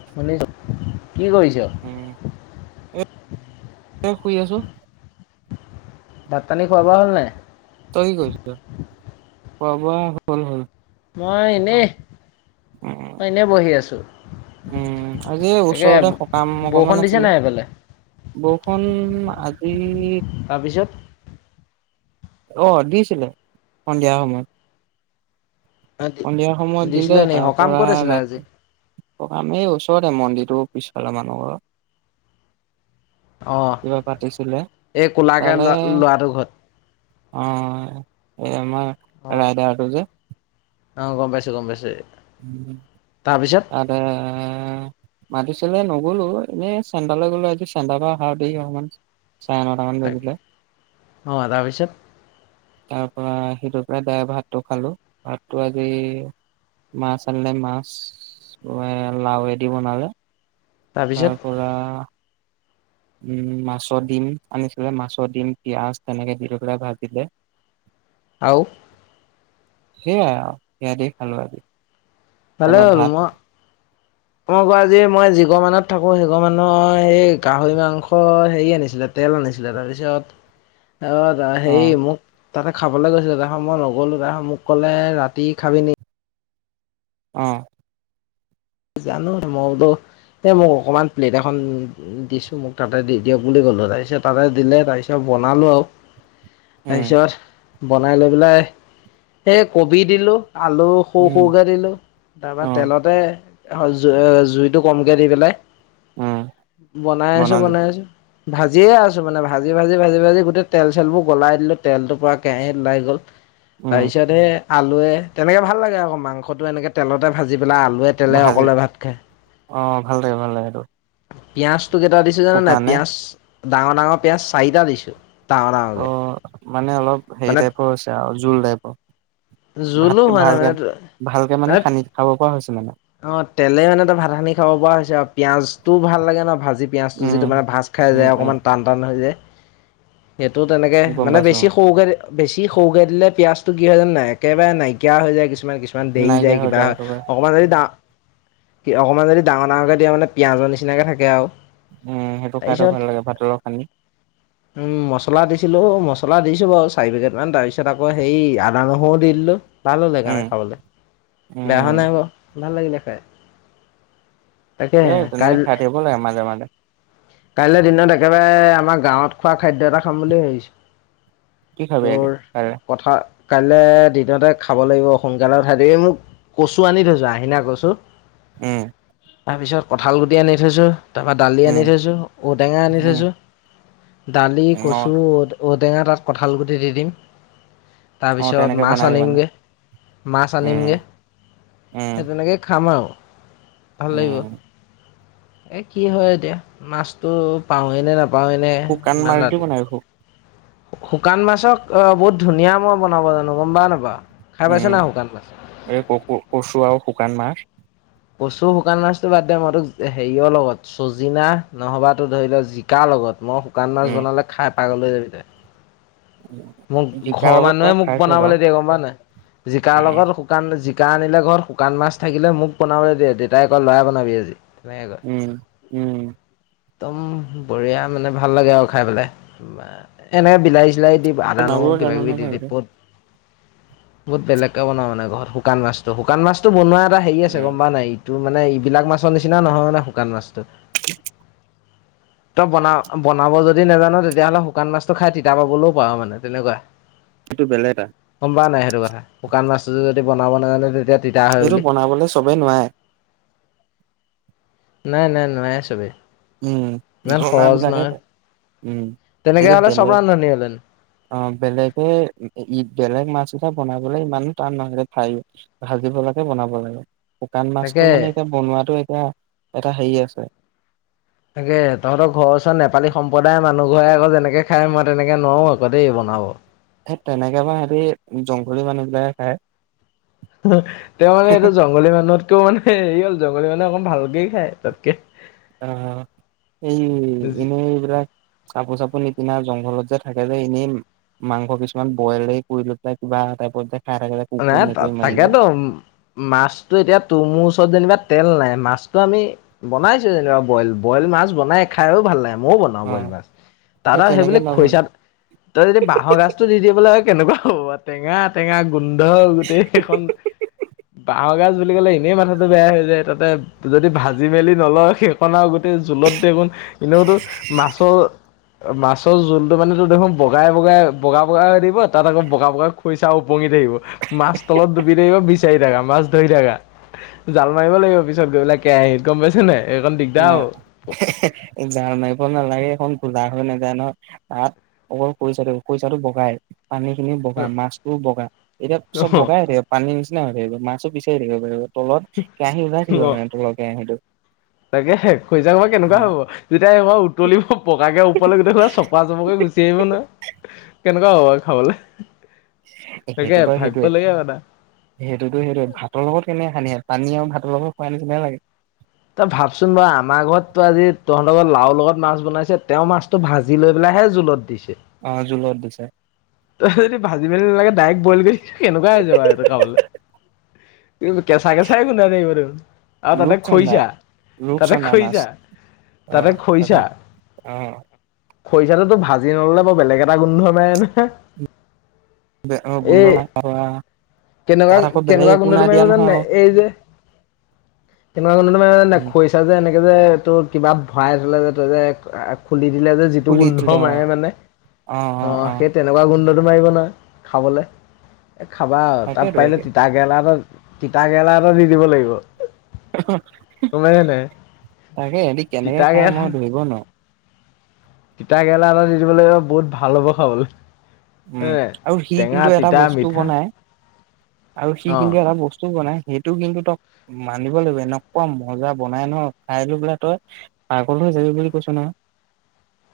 [unintelligible] কি কৰিছ? উম, এ এ শুই আছো। ভাত পানী খোৱা বোৱা হ'ল নাই? তই কি কৰিছ? খোৱা বোৱা হ'ল হ'ল। মই এনেই উম। মই এনেই বহি আছোঁ। উম, আজি তাকে ওচৰতে সকাম বৰষুণ অকমান দিছে আছিলে। নাই সেইফালে বৰষুণ আজি তাৰপিছত? অ', দিছিলে সন্ধিয়া সময়ত। সন্ধিয়া সময়ত দিলে দিছিলে নি তাৰ সকাম পৰা ক'ত আছিলে আজি ৰাতি আমি ওচৰতে মন্দিৰটো পিছফালে মানুহ ঘৰত। অঁ কিবা পাতিছিলে এই ক'লাকে তালে ল'ৰা অ', ল'ৰাটোৰ ঘৰত এই আমাৰ ৰায়দাৰটো যে। অ', গম পাইছো গম পাইছো। উম, তাতে মাতিছিলে নগলো এনে চেন্টালৈ গলো আজি চেন্টা পৰা আহাও দেৰি অকমান। চাৰে ন তা মান বাজিলে। অঁ তাৰপিছত তাৰ পৰা সিহঁতৰ পৰা দাৰেক্ত ভাতটো খালো। ভাতটো আজি মাছ আনিলে মাছ লাওৱেদি বনালে। তাৰপিছত তাৰ পৰা উম, মাছ দিম আনিছিলে মাছ দিম পিয়াজ তেনেকে দি পিলে ভাজিলে। [unintelligible] আও সেয়াই আৰু সেয়া দি খালো আজি। ভলে তাৰপা হ'ল ভাত মই মই আকৌ আজি মই যিঘৰ মানুহত থাকো, সেঘৰ মানুহৰ সেই গাহৰি মাংস হেৰি আনিছিলে তেল আনি ছিলে। তাৰপিছত অ', তা হেয়ি মোক তাতে খাবলৈ গৈছিলোঁ [unintelligible] মই নগ'লো, মোক ক'লে ৰাতি খাবি নি অ'। জানো আৰু ম, বোলো এ, মোক অকনমান প্লেট এখন দিছোঁ, মোক তাতে দি দিয়ক বুলি কলোঁ তাৰপিছত তাতে দিলে তাৰপিছত বনালোঁ আৰু। উম তাৰপিছত বনাই লৈ পেলাই, এই কবি দিলোঁ। আলু সৰু, উম সৰুকে দিলোঁ, তাৰপা অ তেলতে জ-জুইটো কমকে দি পেলাই, উম বনাই আছোঁ, বনালো বনাই আছোঁ ভাজিয়ে আছোঁ, মানে ভাজি, ভাজি, ভাজি, ভাজি গোটেই তেল চেলবোৰ গলাই দিলোঁ, তেলটো পৰা কেৰাহী ওলাই গ'ল। উম তাৰপিছত এই আলুৱে তেনেকে ভাল লাগে আকৌ মাংসটো এনেকে তেলতে ভাজি পেলাই আলু ভাজি অ', ভাল লাগে, ভাল লাগে এইটো পিয়াজঁটো কেইটা দিছোঁ জাননে নাই? শুকানে পিয়াঁজ ডাঙৰ, ডাঙৰ পিঁয়াজ চাৰিটা দিছোঁ? অ [unintelligible] মানে অলপ হেৰি মানে টাইপৰ আছে আৰু, জোল টাইপৰ। জোলো হোৱা নাই মানে ভাত-ভালকে, ভালকে মানে সানি খাব পৰা হৈছে মানে অ', তেলেই মানে ভাত সানি খাব পৰা হৈছে আৰু। পিঁয়াজটো ভাল লাগে ন! ভাজি পিঁয়াজটো উম যিটো মানে ভাজ খাই উম, যায় উম, অকণমান টান, টান হৈ যায়। সেইটো তেনেকে গম মানে পাইছো বেছি অ', সৰুকে, বেছি সৰুকে দিলে পিঁয়াজটো কি হয়, জাননে নাই? একেবাৰে নাইকিয়া হৈ যায় কিছুমান, কিছুমান দেয়ি নাইকিয়া যায়, হৈ কিবা হয়, একেবাৰে অকণমান যদি ডা কি অকমান যদি ডাঙৰ, ডাঙৰকে দিয় মানে পিঁয়াজৰ নিচিনাকে থাকে আৰু। উম, সেইটো খাইতো তাৰপিছত ভাল লাগে ভাতৰ লগত সানি। উম, মচলা দিছ ছিলো, মচলা দিছোঁ বাৰু চাৰি পেকেট মান তাৰ পিছত আকৌ সেই আদা, নহৰুও দি দিলোঁ। ভাল হ'ল সেইকাৰণে উম, খাবলৈ বেয়া হোৱা উম, নাই বাৰু ভাল লাগিলে খাই। তাকে এ তেনেকে কাইল খাই থাকিব লাগে মাজে মাজে। কাইলৈ দিনত একেবাৰে আমাৰ গাঁৱত খোৱা খাদ্য এটা খাম বুলি কি ভাবিছোঁ। খাবি আজি তোৰ কাইলে? পাথৰ কাইলে দিনতে খাব লাগিব সোনকালে উঠাই দিব এই মোক কচু আনি থৈছো আহিনা কচু। উম। তাৰপিছত কঁঠাল গুটি আনি থৈছোঁ, তাৰপৰা দালি উম, আনি থৈছোঁ ঔটেঙা আনি উম, থৈছোঁ। দালি, উম অ', কচু, ঔ-ঔটেঙা তাত কঁঠালগুটি দি দিম। অ', তাৰপিছত তেনেকে মাছ বনাবি মানে আনিমগে, মাছ উম, আনিমগে। উম, সেই তেনেকে খাম আও। উম। এই কি হয় এতিয়া মাছটো পাওঁৱেই নে নাপাওঁৱেই নে শুকান ইমান মাছ দি ৰাতি। বনাবি শু শুকান মাছক অহ, বহুত ধুনীয়া মই বনাব জানো গম পা নাপা? উম, এই ক'ক কচু আৰু শুকান মাছ। কচু শুকান মাছটো বাদ দে মই তোক হেৰিয় লগত, চজিনা নহ'বাটো ধৰি লওঁ জিকাৰ লগত। মই শুকান মাছ উম। বনালে খাই পাগল হৈ যাবি তই। মোক জিকাৰ ঘৰৰ লগত মানুহে বাৰু মোক খাইছো বাৰু বনাবলৈ দিয়ে গম পা নাই জিকাৰ উম, লগত শুকান জি কা আনে ঘৰত শুকান মাছ থাকিলে মোক বনাব দিয়ে দেউতাই কয় ল'ৰাই বনাবি আজি। তেনেকে কয় উম, উম। একদম বঢ়িয়া মানে ভাল লাগে আৰু খাই পেলাই, এনেকে বিলাহী চিলাহী দি তই আদা বনাবও নহৰু কিবা জানো কিবি নহয় দি ভালকে টিপত বহুত বেলেগকে বনাও মানে ঘৰত শুকান মাছটো শুকান মাছটো বনোৱা এটা হেৰি উম, গম পা নাই এইটো মানে এইবিলাক মাছৰ নিচিনা নহয় মানে শুকান মাছটো। [inaudible] তই বনা বনাব যদি নেজান তেতিয়াহ'লে শুকান মাছটো খাই তিতা পাবলৈও পাও মানে তেনেকুৱা সেইটো বেলেগ এটা কা নাই সেইটো কথা শুকান মাছটো যদি বনাব নাজানে তেতিয়া তিতা হয় এইটো বুলি। বনাবলে চবেই নোৱাই নাই নাই নোৱাই চবেই। উম ইমান সহজ জনাবিলাকে নহয় পায়, উম তেনেকে এইটো হ'লে চব বেলেগ ৰান্ধনী হ'লেন অঁ বেলেগে বেলেগ মাছ বনাবলে ইমানো টান নালাগে ভাই ভাজিব লাগে বনাব লাগে। শুকান মাছটো তাকে। মানে এতিয়া বনোৱাটো এতিয়া এটা হেৰি আছে। তাকে তহঁতৰ ঘৰৰ ওচৰত নেপালী সম্প্ৰদায়ৰ মানুহ ঘৰে আকৌ যেনেকে খাই মই তেনেকে নোৱাৰো আকৌ দেই বনাব। সেই তেনেকে বা সিহঁতি জংঘলী মানুহবিলাকে খায়। তেওঁ মানে এইটো জংঘলী মানুহতকেও মানে হেৰি হ'ল জংঘলী মানুহে অকণ ভালকে খায় তাতকে অঁ এই এইবিলাক কাপোৰ চাপোৰ নিপিনা জংঘলত যে থাকে যে এনেই মাংস কিছুমান বইল কৰি লৈ পেলাই কিবা বা তাইপত নাই তা তাকেতো মাছটো এতিয়া তোৰ মোৰ ওচৰত যেনিবা তেল নাই মাছতটো আমি বনাইছো যেনিবা বইল বইল মাছ বনাই খাইয়ো ভাল লাগে। মইও বনাও অ বইল মাছ তাত আৰু সেই তেনেকে বুলি নব খৰিচা টো যদি বাঁহৰ গাছ টো দিয় বোলে কেনেকুৱা হ'ব টেঙা টেঙা গোন্ধ গোটেই এখন বাঁহৰ গাজ বুলি ক'লে এনেই মাথাটো বেয়া হৈ যায় তাতে যদি ভাজি মেলি নলয় সেইখন আও আৰু গোট জোলত দেয়োন এনেওতো মাছৰ মাছৰ জোলতটো মানে ত দেখোন বগাই বগাই বগা বগাই হৈ দিব তাত আকৌ বগা বগাই খৰিচা উপঙি থাকিব মাছ তলত ডুপি থাকিব চাৰি থকা মাছ ধৰি থাকা জাল মাৰিব লাগিব পিছত গৈ পেলা কেৰাহীত গম পাইছ নাই? এইকণ দিগদাৰ না, হ'ব জাল মাৰিব নালাগে এইখন ধোলা হৈ নাযায় নহয় তাত অকল খৰিচাটো খৰিচাটো বগাই পানীখিনিও বগা মাছটো বগা এতিয়া চব বগাই হৈ থাকিব পানী নিচিনা হৈ থাকিব মাছ বিচাৰি থাকিব পাৰিব তলত কেৰাহী ওলাই থাকিব মানে তলৰ কেৰাহীটো তাকেহে খৰিচাখোপা কেনেকুৱা হব যেতিয়া এবা উতলিব পকাকে ওপৰলৈ গোটেখোৱা চপা চপকে গুচি আহিব নহয় [inaudible] কেনেকুৱা হ'ব বাৰু খাবলে? তাকে সেইটো বাৰু ভাবিব সেইটোৱে, লগীয়া কথা সেইটোতো সেইটোৱে ভাতৰ লগত কেনেক সানি পানী আৰু ভাতৰ লগত খুৱাই নিছিনা লাগে। তই ভাবচোন বাও আমাৰ ঘৰত টো আজি তহঁতৰ লাওৰ লগত মাছ বনাইছে তেওঁ মাছটো ভাজি লৈ পেলাই হে জুলত দিছে। অঁ জুলত দিছে। তই যদি ভাজি মেলি নালাগে ডাইৰেক্ট বইল কৰিছ কেনেকুৱা হৈছে বাও এইটো খাবলে। কেঁচা কেঁচাই গুন্ধাই থাকিব দ্খোন আৰু তাতে ৰূপচন্দা খৰিচা তাতে ৰূপচন্দা মাছ খৰিচা অ তাতে ত খৰিচা অ খৰিচাটোতো ভাজি নললে বৰ বেলেগ এটা গোন্ধ মাই নহয় এই [unintelligible] কেনেকুৱা, তাত আকৌ বেলেগ কেনেকুৱা একো গোন্ধটো নাই মাৰিব দিয়া নহয় জাননে আকৌ এই যে কেনেকুৱা গোন্ধটো মাৰিব জাননে নাই, উম খৰিচা যে এনেকে ত যে তোৰ কিবাত ভৰাই থলে যে তই যে খুলি দিলে যে যিটো পুলিত গোন্ধ দিলে অ মাৰে মানে অ সেইটে গোন্ধটো মাৰিব নহয় খাবলে, এ খাবা আও তাত তাকেইতো পাৰিলে তিতা কেৰেলা তিতা কেেৰেলা এটা দি দিব লাগিব গম পাইছা নাই? তাকে সিহতি কেনেকে তিতা খাই কেৰেলা মই ধৰিব ন তিতা কেৰেলা এটা দি দিবলৈ বহুত ভাল হ'ব খাবলৈ উম এ আৰু সি টেঙা কিন্তু এটা তিতা বস্তু মিঠা বনাই আৰু স অ' কিন্তু এটা বস্তুও বনাই সেইটো কিন্তু তই মানিব লাগিব এনেকুৱা মজা বনাই ন খাই লো বোলে তই পাগল বুলি কৈছ না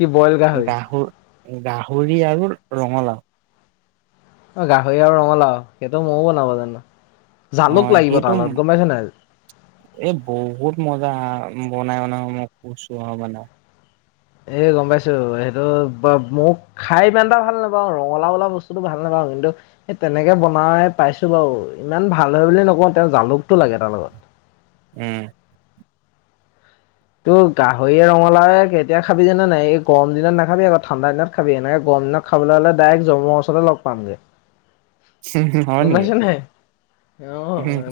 কি বইল গাহৰি গাহৰি আৰু ৰঙালাও অ গাহৰি আৰু ৰঙালাও সেইটো ময়ও বনাব জানো জালুক হয় লাগিব তাৰ সেইটো লগত গম পাইছা নাই? এ বহুত মজা বনাই বনা মই কছো বনাই এ গম পাইছো সেইটো মোক খাই ইমান এটা ভাল নাপাওঁ ৰঙালা ওলা বস্তুতো ভাল নাপাওঁ কিন্তু সেই তেনেকে বনাই পাইছো বাৰু ইমান ভাল হয় বুলি নকওঁ তেওঁ জালুকটো লাগে তাৰ লগত উম ত' গাহৰি ৰঙালা কেতিয়া খাবি জানে নাই এই গৰম দিনত নাখাবি আকৌ ঠাণ্ডা দিনত খাবি এনেকে গৰ কম্য খাবলৈ হ'লে ডাইৰেক্ট জমৰ ওচৰতে লগ পামগে হয় গম পাইছ নেক নাই অ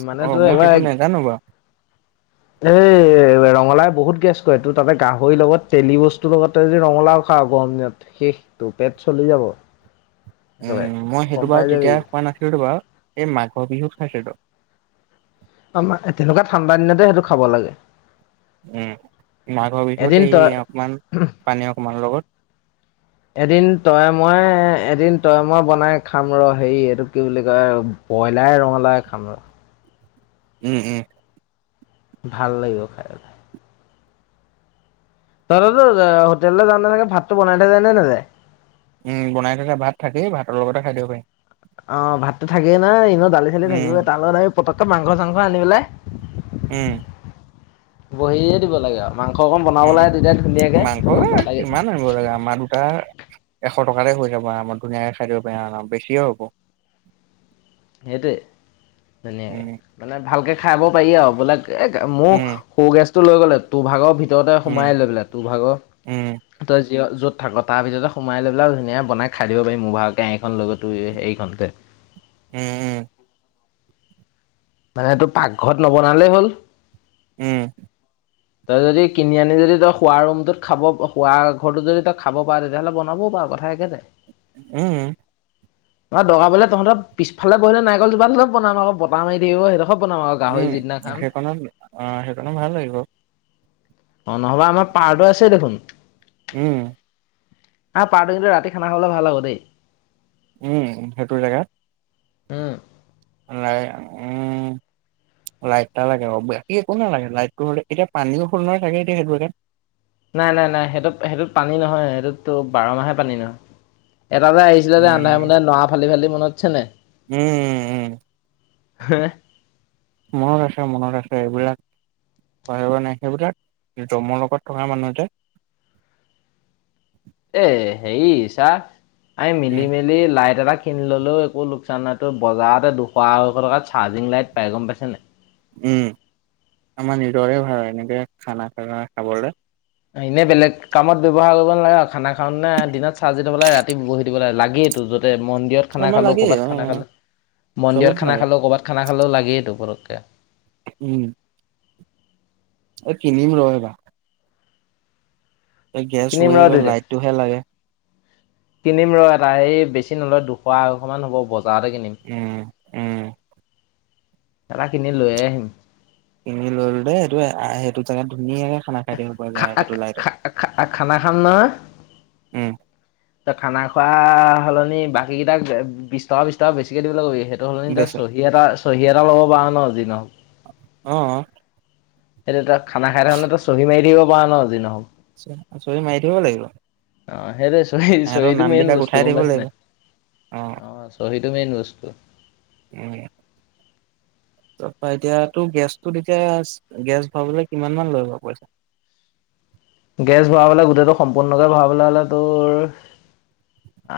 মানে তো এবাৰ সেইটো নাজানো বাৰু এই ৰঙালা বহুত গেছ কৰে এইটো তাতে গাহৰি লগত তেলি বস্তুৰ লগতে যদি ৰঙালাও খাওঁ গৰম দিনত শেষটো পেট চলি যাব একেবাৰে উম মই গম সেইটো পাই বাৰু যাবি তেতিয়া খোৱা নাছিলোতো বাৰু এই মাঘৰ বিহুক খাইছিলোতো আম তেনেকুৱা ঠাণ্ডা দিনতে সেইটো খাব লাগে উম মাঘৰ বিহুত এদিন এই তই অকমান পানী অকমান লগত এদিন তই মই এদিন তয়মৰ বনাই খাম ৰ হেৰি এইটো কি বুলি কয় ব্ৰইলাৰ ৰঙলাই খাম ৰ উম উম ভাল লাগিব খায় দাদো হোটেললে যামওঁ তেনেকে ভাতটো বনাই থে য নে নাযায় উম বনাই থকা ভাত থাকেই ভাতৰ লগতে খাই দিব পাৰিম অ ভাতো থাকেই নাই এনেও দালি চালি উম থাকিবই তাৰ লগত আি পতককৈ মাংস চাংস আনি পেলাই উম বহে দিব লাগে আৰু মাংস অকণ বনাবলৈে উম তেতিয়া ধুনীয়াকেে মাংস কিমান আনিব লাগে আমাৰ দুটা এশ টকাতে হৈ যাব আমাৰ ধুনীয়াকে খাই দিব পাৰে আৰু বেছিয়ে হ'ব সেইটোৱেই ধুনীয়াকৈ উম মানে ভালকে খাব পাৰি আৰু বোলে এ মোৰ উম সু গেছ টো লৈ গ'লে তোৰ ভাগৰ ভিতৰত তঁতে সোমাই উম লৈ পেললে তোৰ ভাগৰ উম তই যি য'ত থাক তাৰ ভিছতে সোমাই লৈ পেলাই ধুনীয়া বনাই খাই দিব পাৰিম মোৰ ভালকে আখন লগতো হেৰিখনতে উম উম মানেটো পাকঘৰত নবনালেই হ'ল উম তই যদি কিনি আনি যদি তই খোৱা ৰুমটোত খাব শুৱ ঘৰটোত যদি তই খাব পাৰ তেতিয়াহ'লে বনাব পাৰি অ কথা একে নাই উম ম দগাবলে তহঁতৰ পিছফালে বহিলে নিকল জোাত বনাম আকৌ বত মাৰ থাকিব সিহঁক উম সেইখনত অ সেইখনো ভাল লাগিব অ নহবা আমাৰ পাৰটো আছে দেখোন উম আহ পাৰটো কিন্তু ৰাতি খানা খাবলে ভাল হ'ব দেই উম সেইটোৰ জেগাত উম ম উম [unintelligible] [unintelligible] লাইট এটা লাগে বাকী একো নালাগে লাইটটো হ'লে এতিয়া পানীও হল নহয় ছাগে সেইতো জাগাত নাই নাই নাই সেইটোত সেইটোত পানী নহয় সেইটোতো বাৰ মাহে পানী নহয়। এটা যে আহিছিলে যে ৰান্ধাই মুন্ধৰে নৰা ফালি ফালি মনত আছেনে নাই উম উম উম হে। মনত আছে মনত আছে এইবিলাক [unintelligible] সেইবিলাক যমৰ লগত থকা মানুহ যে এ হেৰি চা আমি মিলি মেলি লাইট এটা কিনি ললেও একো লোকচান নাই তো বজাৰতে দুশ আঢৈশ টকা চাৰ্জিং লাইট পাই গম পাইছ নাই উম আমাৰ নিজৰে ভাল হয় এনেকে খানা খানা খাবলৈ এনে বেলেগ কামত ব্যৱহাৰ কৰিব নালাগে আৰু খানা খাও তেনে দিনত চাৰ্জি থব লাগ ৰাতি বহি দিব লে লাগে এইোটো য'ত মন্দিৰত খানা আমাৰ খালোও লাগেই অ ক'ৰবাত খানা খালে চবত মন্দিৰত খানা লাগে খালো ক'ৰবাত খানা খালেও লাগেইটো পতকে। কে। উম। এই কিনিম ৰহ এটা। গেছ কিনিম ৰ উলাই গ'ল দুইটা লাইটটোহে লাগে কিনিম ৰহ এটা হেই বেছি নলয় দুশ আঢ়ৈশ মান হ'ব বজাৰতে কিনিম। উম উম। এটা কিনি লৈয়ে আহিম। কিনি ললো দেই, এইটো আহ সেইটো জেগাত ধুনীয়াকে খানা খাই দিব পৰা যায় সেইটো লাইটত খানা খাম উম নহয়। খানা খোৱা [unintelligible] এই বাকী কেইটাক বিশ টকা, বিশ টকা বেছিকে দিবলে কবি। সেইটো সলনি তই বেছ চহী এটা চহী এটা ল'ব পাৰ ন যি নহওক। আহ। সেইটো খানা খাই থাকোঁতে, তই চহী মাৰি দিব পাৰ ন যি নহওক। চহী মাৰি দিব লাগিব। অ' সেইটোৱে। ইহঁতৰ চহীটো নাম মেইন বিলাক বস্তু, উঠাই গম দিব লাগিব পাইছেনে? অ চহীটো মেইন বস্তু। উম। তাৰপা এতিয়া তো' গেছটোত এতিয়া গেছ ভৰাবলৈ কিমান মান লৈ বাৰু পইচা? [inaudible] গেছ ভৰাবলে গোটেইটো সম্পূৰ্ণকে ভৰাবলে হ'লে তোৰ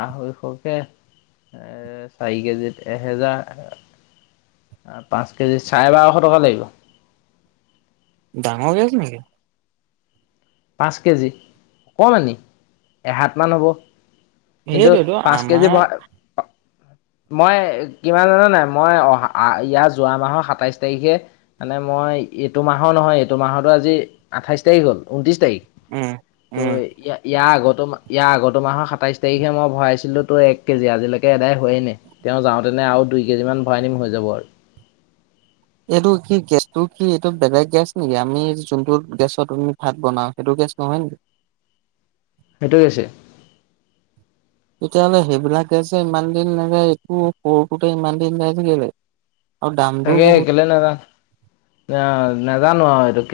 আঢ়ৈশকে এ চাৰি কেজিত এহেজাৰ। পাঁচ কেজি, চাৰে বাৰশ টকা লাগিব। ডাঙৰ গেছ নেকি? পাঁচ কেজি, অকমানি এহাতমান হ'ব। কিন্তু সেইটোৱেইটো পাঁচ কেজি আমাৰ, ভৰা মই কিমান জান নাই? মই অহা ইয়াৰ যোৱা মাহৰ সাতাইশ তাৰিখে মানে মই এইটো মাহৰ নহয়, এইটো মাহতো আজি আঠাইছ তাৰিখ হল। উন্ত্ৰিছ তাৰিখ, উম, উম। ইয়াৰ আগতো ইয়াৰ আগতো মাহৰ সাতাইশ। তাৰিখে মই ভৰাইছিলো তো এক কেজি আজিলৈকে এদাই হোৱাই নাই তেওঁ যাওঁতেনে আৰু দুই কেজি মান ভৰাই নিম হৈ যাব। [inaudible] [inaudible] এইটো কি গেছটো কি এইটো বেলেগ গেছ নেকি আমি যোনটো গেছত ভাত বনাও সেইটো গেছ নহয় নি হেইটো গেছেই তেতিয়াহ'লে সেইবিলাক গেছে ইমান দিন নাযায় একটো সৰুকোতে ইমান দিন গজ গিলে। তাকে একলে নাজান অ', নাজানো আৰু এইটো